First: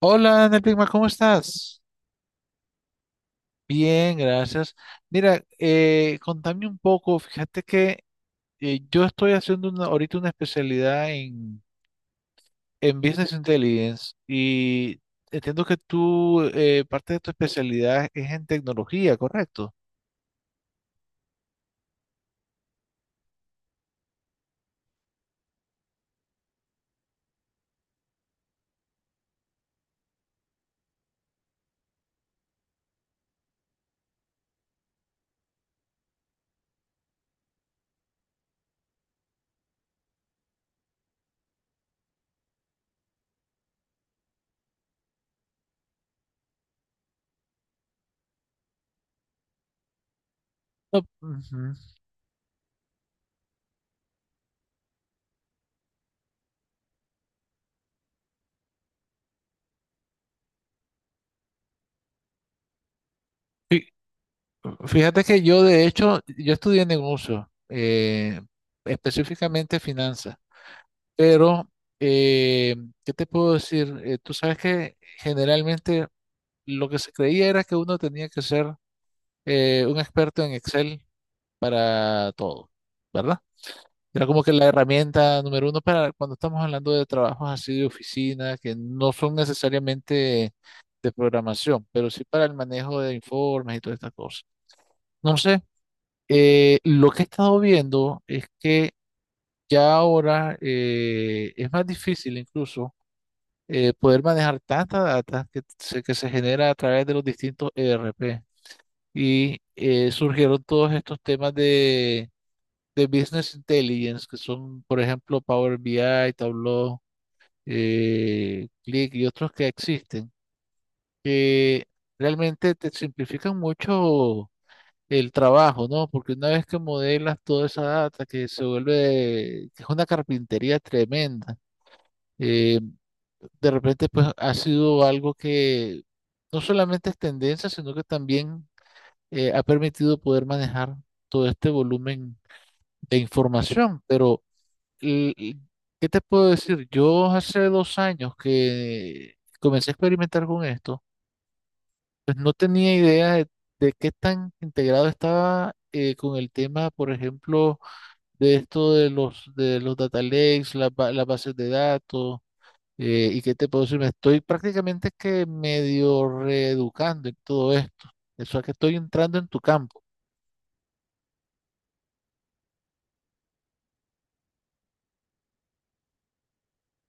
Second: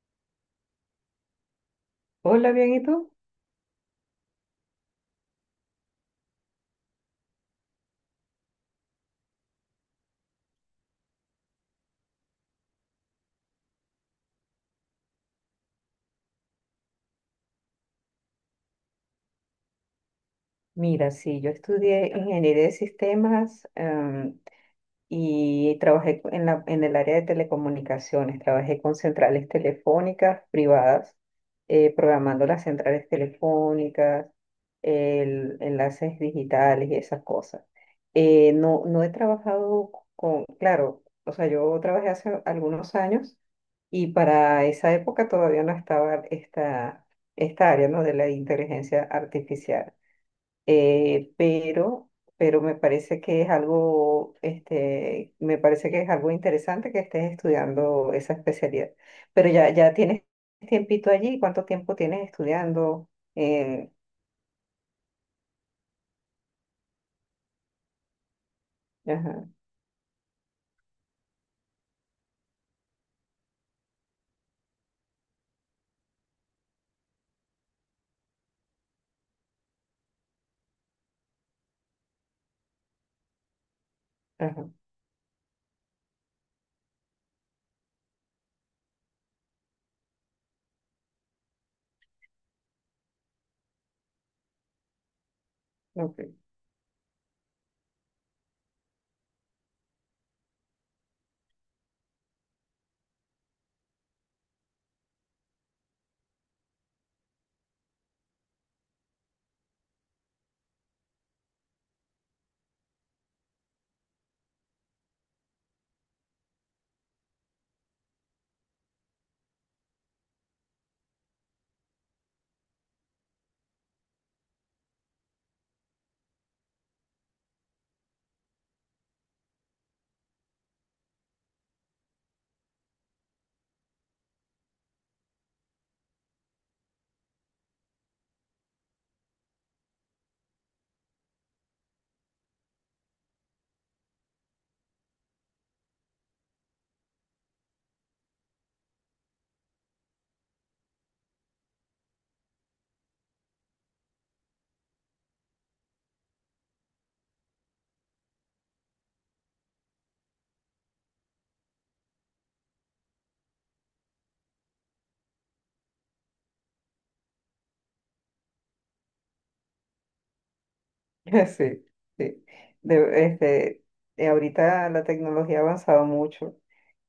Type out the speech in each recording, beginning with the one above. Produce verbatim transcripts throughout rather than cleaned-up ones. Hola, Ana Pigma, ¿cómo estás? Hola, bien, ¿y tú? Bien, gracias. Mira, eh, contame un poco, fíjate que eh, yo estoy haciendo una- ahorita una especialidad en, en Business Intelligence y entiendo que tú, eh, parte de tu especialidad es en tecnología, ¿correcto? Mira, sí, yo estudié ingeniería de sistemas em, y trabajé co- en la, en el área de telecomunicaciones. Trabajé con centrales telefónicas privadas, eh, programando las centrales telefónicas, el- enlaces digitales y esas cosas. Eh, no, no he trabajado con, claro, o sea, yo trabajé hace algunos años y para esa época todavía no estaba esta, esta área, ¿no? De la inteligencia artificial. No, eh, ujú. pero, pero me parece que es algo, este, me parece que es algo interesante que estés estudiando esa especialidad. Pero ya, ya tienes tiempito allí, ¿cuánto tiempo tienes estudiando? Fí- Eh, Fíjate que yo, de hecho, yo estudié negocio, eh, ajá, específicamente finanzas, pero, eh, ¿qué te puedo decir? Eh, tú sabes que generalmente lo que se creía era que uno tenía que ser eh, un experto en Excel para todo, ¿verdad? Era como que la ajá, herramienta número uno para cuando estamos hablando de trabajos así de oficina, que no son necesariamente de programación, pero sí para el manejo de informes y todas estas cosas. No sé, ok. eh, lo que he estado viendo es que ya ahora eh, es más difícil incluso eh, poder manejar tanta data que se, que se genera a través de los distintos E R P. Y eh, surgieron todos estos temas de, de Business Intelligence, que son, por ejemplo, Power B I, Tableau, eh, Click y otros que existen, que realmente te simplifican mucho el trabajo, ¿no? Porque una vez que modelas toda esa data, que se vuelve, que es una carpintería tremenda, eh, de repente pues ha sido algo que no solamente es tendencia, sino que también eh, ha permitido poder manejar todo este volumen de información. Pero, l- l- ¿qué te puedo decir? Yo hace dos años que comencé a experimentar con esto, pues no tenía idea de, de qué tan integrado estaba eh, con el tema, por ejemplo, de esto de los, de los data lakes, las, ba- las bases de datos. Eh, y qué te puedo decir, me estoy prácticamente que medio reeducando en todo esto. Eso es que estoy entrando en tu campo. Sí, sí. De- este, eh, Ahorita la tecnología ha avanzado mucho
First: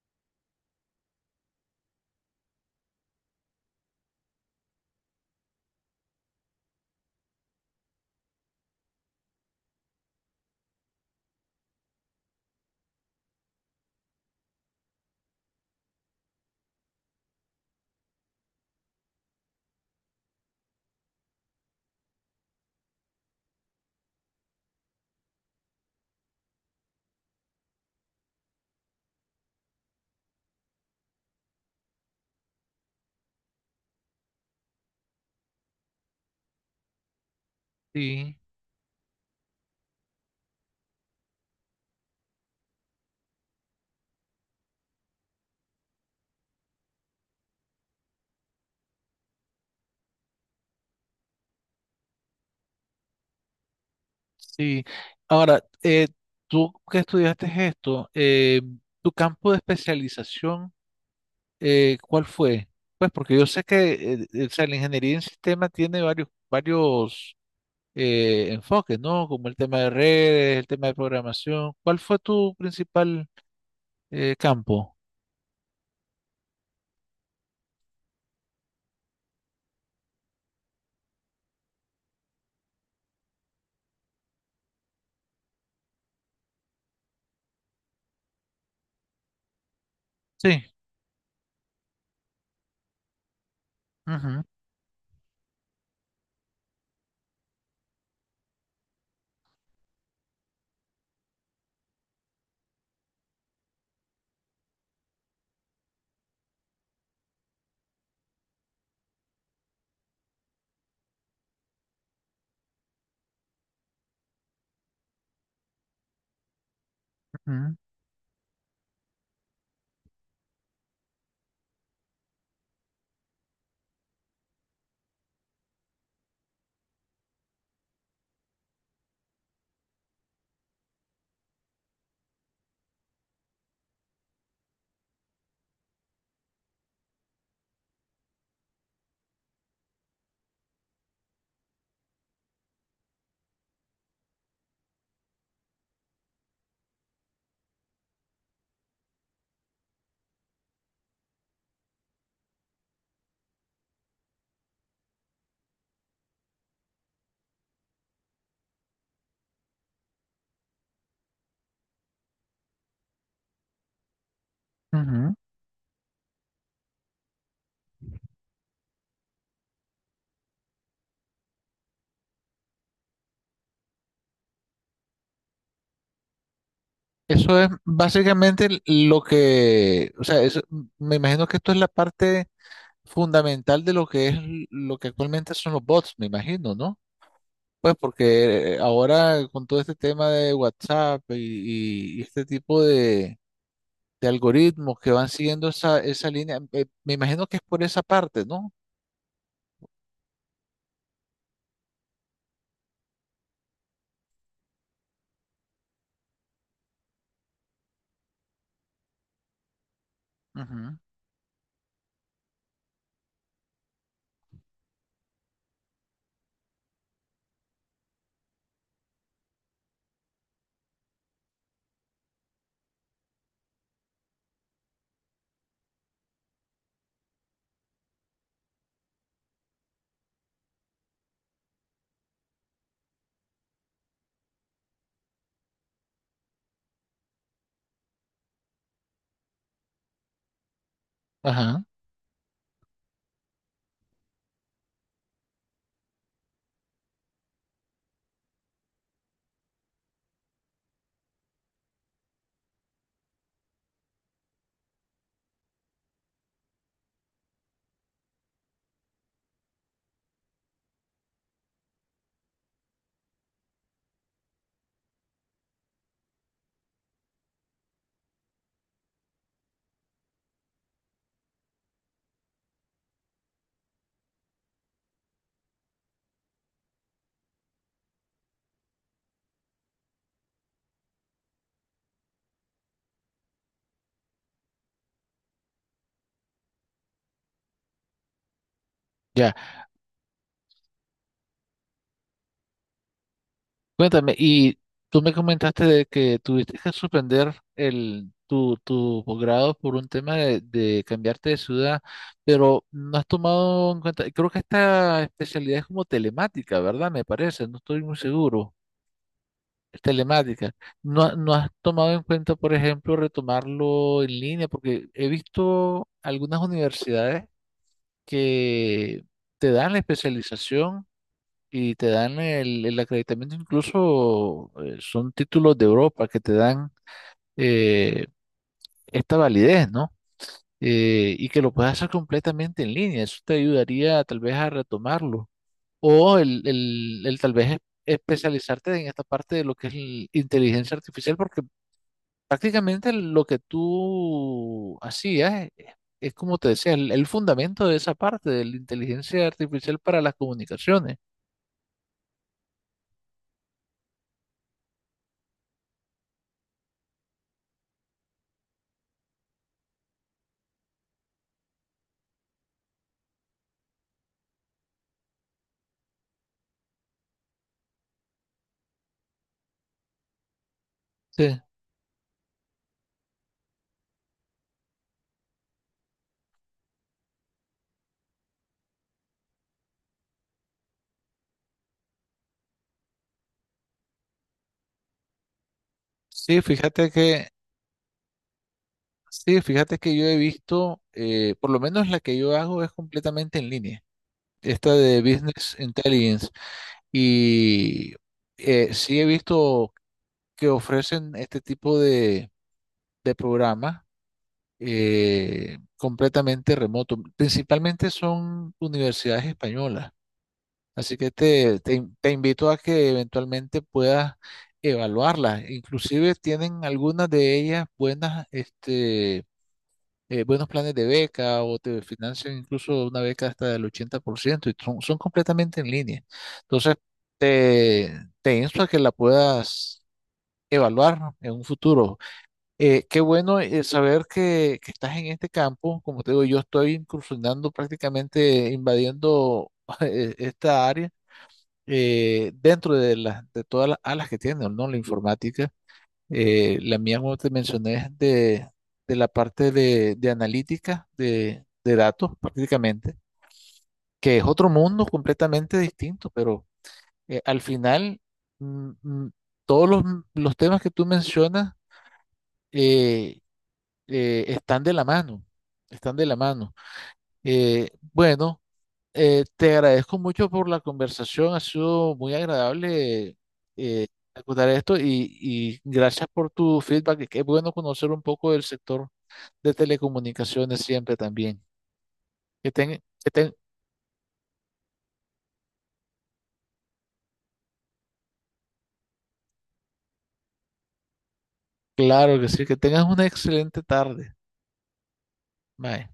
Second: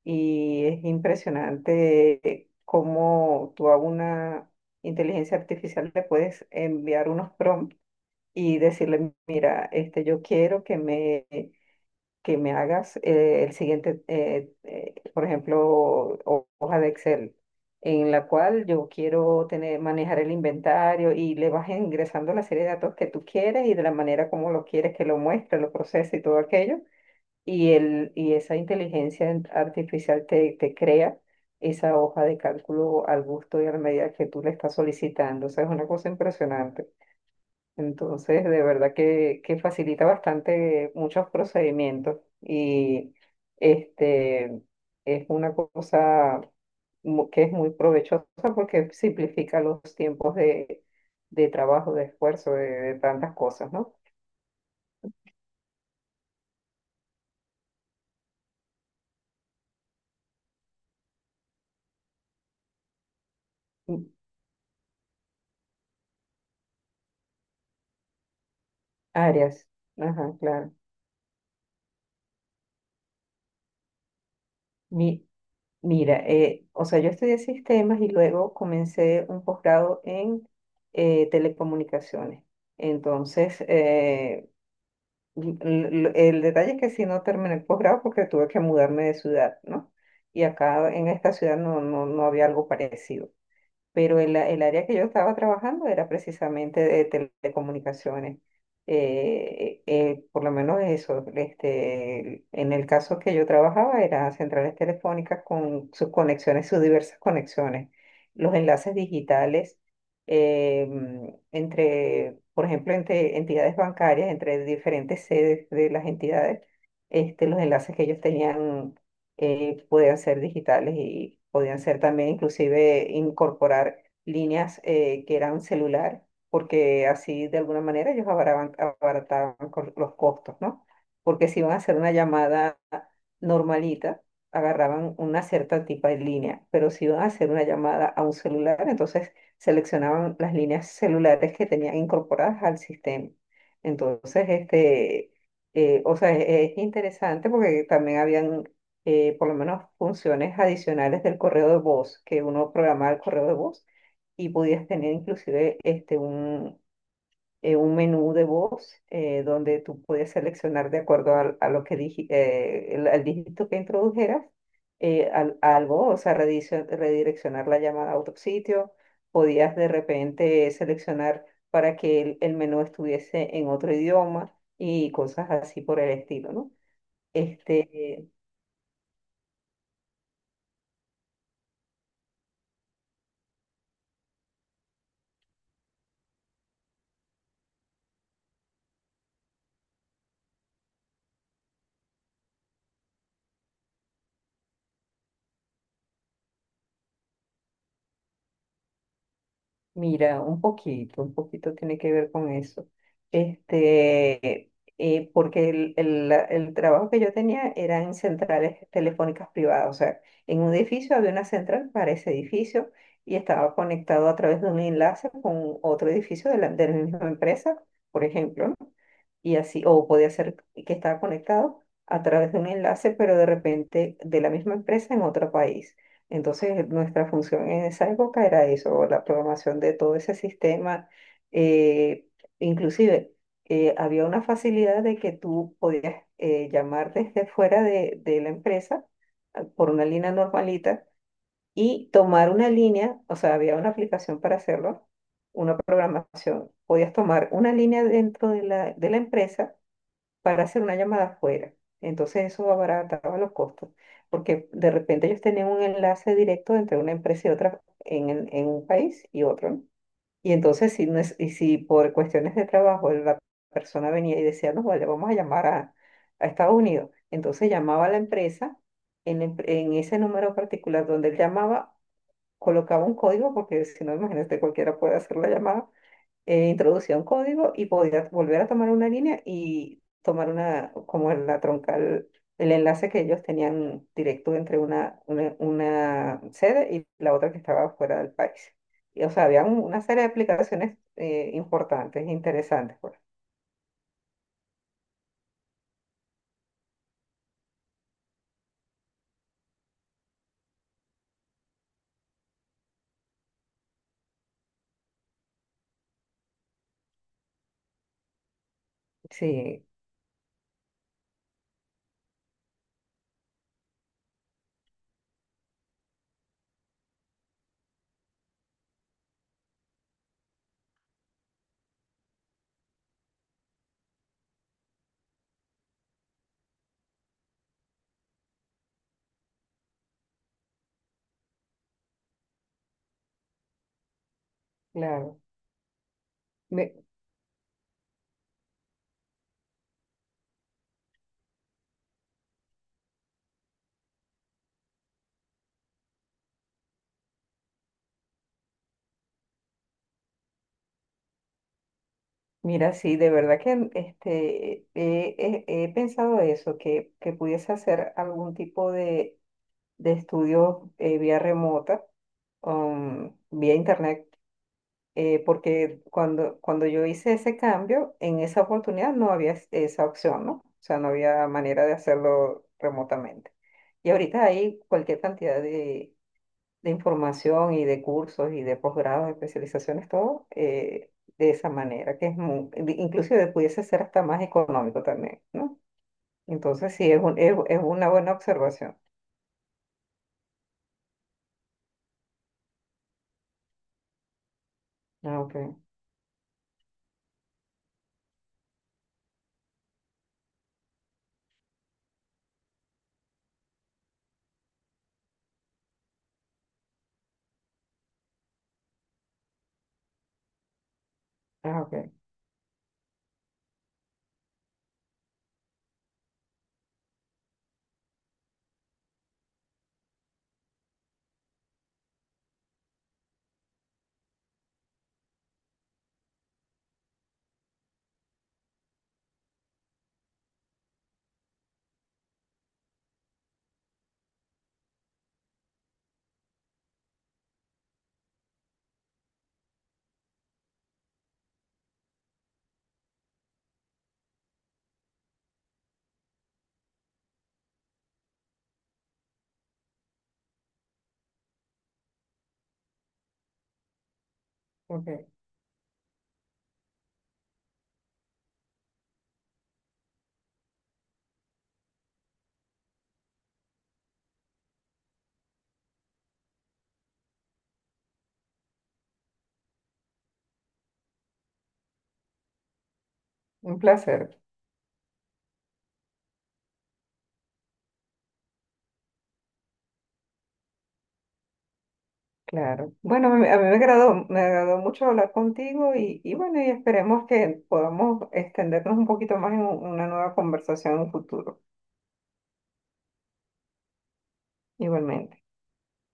y es impresionante cómo tú a una inteligencia artificial le puedes enviar unos prompts y decirle, mira, este, yo quiero que me, que me hagas eh, el siguiente, eh, eh, por ejemplo, ho- hoja de Excel, en la cual yo quiero tener, manejar el inventario y le vas ingresando la serie de datos que tú quieres y de la manera como lo quieres que lo muestre, lo procese y todo aquello. Y, el, y esa inteligencia en- artificial te, te crea esa hoja de cálculo al gusto y a la medida que tú le estás solicitando. O sea, es una cosa impresionante. Sí. Entonces, de verdad que, que facilita bastante muchos procedimientos y este, es una cosa mu- que es muy provechosa porque simplifica los tiempos de, de trabajo, de esfuerzo, de, de tantas cosas, ¿no? Sí, ahora, eh, tú que estudiaste esto, eh, tu campo de especialización, eh, ¿cuál fue? Pues porque yo sé que Mm, eh, eh, o sea, la ingeniería en sistema tiene varios, varios eh, enfoques, ¿no? Como el áreas, tema de ajá, redes, el claro. tema de programación. ¿Cuál fue tu principal eh, campo? Mi, Mira, eh, o sea, yo estudié sistemas y luego comencé un posgrado en eh, telecomunicaciones. Entonces, eh, l- El detalle es que sí no terminé el posgrado porque tuve que mudarme de ciudad, ¿no? Y Sí. acá en esta ciudad no, no, no había algo parecido, pero el, Ujú, a- el área que yo estaba trabajando era precisamente de telecomunicaciones. Eh, eh, por lo menos eso, este, en el caso que yo trabajaba eran centrales telefónicas con sus conexiones, sus diversas conexiones, los enlaces digitales em, entre, por ejemplo, entre entidades bancarias, entre diferentes sedes de las entidades, este, los ujú, enlaces que ellos tenían eh, podían ser digitales y podían ser también inclusive incorporar líneas eh, que eran celular, porque así de alguna manera ellos abaraban- abarataban, co- los costos, ¿no? Porque si iban a hacer una llamada normalita, agarraban una cierta tipo de línea, pero si iban a hacer una llamada a un celular, entonces seleccionaban las líneas celulares que tenían incorporadas al sistema. Entonces, este, eh, o sea, es es interesante porque también habían eh, por lo menos funciones adicionales del correo de voz, que uno programaba el correo de voz y podías tener inclusive este, un, eh, un menú de voz eh, donde tú podías seleccionar de acuerdo al- a lo que digi- eh, el- al dígito que introdujeras eh, ujú. al- algo, o sea, redicio- redireccionar la llamada a otro sitio, podías de repente seleccionar para que el, el menú estuviese en otro idioma y cosas así por el estilo, ¿no? Eso es Este, básicamente lo que, o sea, eso- me imagino que esto es la parte fundamental de lo que es l- lo que actualmente son los bots, me imagino, ¿no? Pues porque eh, ahora con todo este tema de WhatsApp y, y este tipo de, de algoritmos que van siguiendo esa, esa línea, eh, me imagino que es por esa parte, ¿no? mira, un poquito, un poquito tiene que ver con eso. Este, eh, porque el, el- la- el trabajo que yo tenía era en centrales telefónicas privadas, o sea, en un Ujú. edificio había una central para ese edificio y estaba conectado a través de un enlace con otro edificio de la, de la misma empresa, por ejemplo, ¿no? Y así, o podía ser que estaba conectado a través de un enlace, pero de repente de la misma empresa en otro país. Entonces, nuestra función en esa época era eso, la programación de todo ese sistema. eh, inclusive, eh, Había una facilidad de que tú podías eh, llamar desde fuera de, de la empresa, ah, por una línea normalita Ajá. y tomar una línea, o sea, había una aplicación para hacerlo, una programación. Podías tomar una línea dentro de la, de la empresa para hacer una llamada afuera. Entonces eso abarataba los costos, porque de repente ellos tenían un enlace directo entre una empresa y otra en, en- en un país y otro, ¿no? Y entonces si, no es- y si por cuestiones de trabajo la persona venía y decía, no, vale, vamos a llamar a, a Estados Unidos, entonces llamaba a la empresa en, la em- en ese número particular donde él llamaba, colocaba un código, porque si no, imagínate, cualquiera puede hacer la llamada. Eh, introducía un código y podía volver a tomar una línea y tomar una, como la troncal, el enlace que ellos tenían directo entre una, una, una sede y la otra que estaba fuera del país. Y, o sea, Ya. había un- una serie de aplicaciones eh, importantes, interesantes, pues. Cuéntame, y tú me comentaste de que tuviste que suspender el, tu, tu posgrado por un tema de, de cambiarte de ciudad, pero no has tomado en cuenta, creo que esta especialidad es como telemática, ¿verdad? Me parece, no estoy muy seguro, Sí, es telemática. No, ha- no has tomado en cuenta, por ejemplo, retomarlo en línea, porque he visto algunas universidades que te dan la especialización y te dan el, el acreditamiento, incluso eh, son títulos de Europa que te dan eh, esta validez, ¿no? Eh, y que lo puedas hacer completamente en línea, eso te ayudaría tal vez a claro. retomarlo. O el, Me- el, el tal vez es- especializarte en esta parte de lo que es el inteligencia artificial, porque prácticamente lo que tú hacías es, es como te decía, el, el fundamento de esa parte de la inteligencia artificial para las comunicaciones. Mira, sí, de verdad que este, he, he- he pensado eso, que, que pudiese hacer algún tipo de, de estudio eh, vía remota, um, vía internet, eh, porque cuando, cuando yo hice ese cambio, en esa oportunidad no había es- esa opción, ¿no? O sea, no había Sí, manera de hacerlo remotamente. Y ahorita hay cualquier cantidad de, de información y de cursos y de posgrados, de especializaciones, todo eh, de esa manera, que es muy, inclusive pudiese ser hasta más económico también, ¿no? sí, Entonces fíjate sí, es un- que es, es una buena observación. sí, fíjate que yo he visto, eh, por lo menos la que yo hago es completamente en línea, esta de Ah, ok, Business Intelligence, y eh, sí he visto que ofrecen este tipo de, de programas eh, completamente remoto. Principalmente son universidades españolas, así que te, ah, te ok, in- te invito a que eventualmente puedas evaluarlas. Inclusive tienen algunas de ellas buenas, este eh, buenos planes de beca o te financian incluso una beca hasta del ochenta por ciento y son, son completamente en línea. Entonces, te, te insto a que la puedas evaluar en un futuro. Eh, qué bueno eh, saber que, que estás en este campo. Como te digo, yo estoy incursionando prácticamente, invadiendo eh, esta área eh, dentro de, las de todas las alas que tiene, ¿no? La informática. Eh, la mía, como te mencioné, es de, de la parte de, de analítica de, de datos prácticamente, que es otro mundo ok. completamente distinto, pero eh, al final mm, mm, todos los, los temas que tú mencionas eh, eh, están de la mano, están de la mano. Eh, bueno, eh, te agradezco mucho por la conversación, ha sido muy agradable Un eh, placer. acordar esto y, y gracias por tu feedback, qué bueno conocer un poco del sector de telecomunicaciones siempre también. Que Claro. tengan, Bueno, que a mí, ten- a mí me agradó, me agradó mucho hablar contigo y, y bueno, y esperemos que podamos extendernos un poquito más en un- una nueva conversación en un futuro, Claro que sí, que tengas una excelente tarde. igualmente. Bye.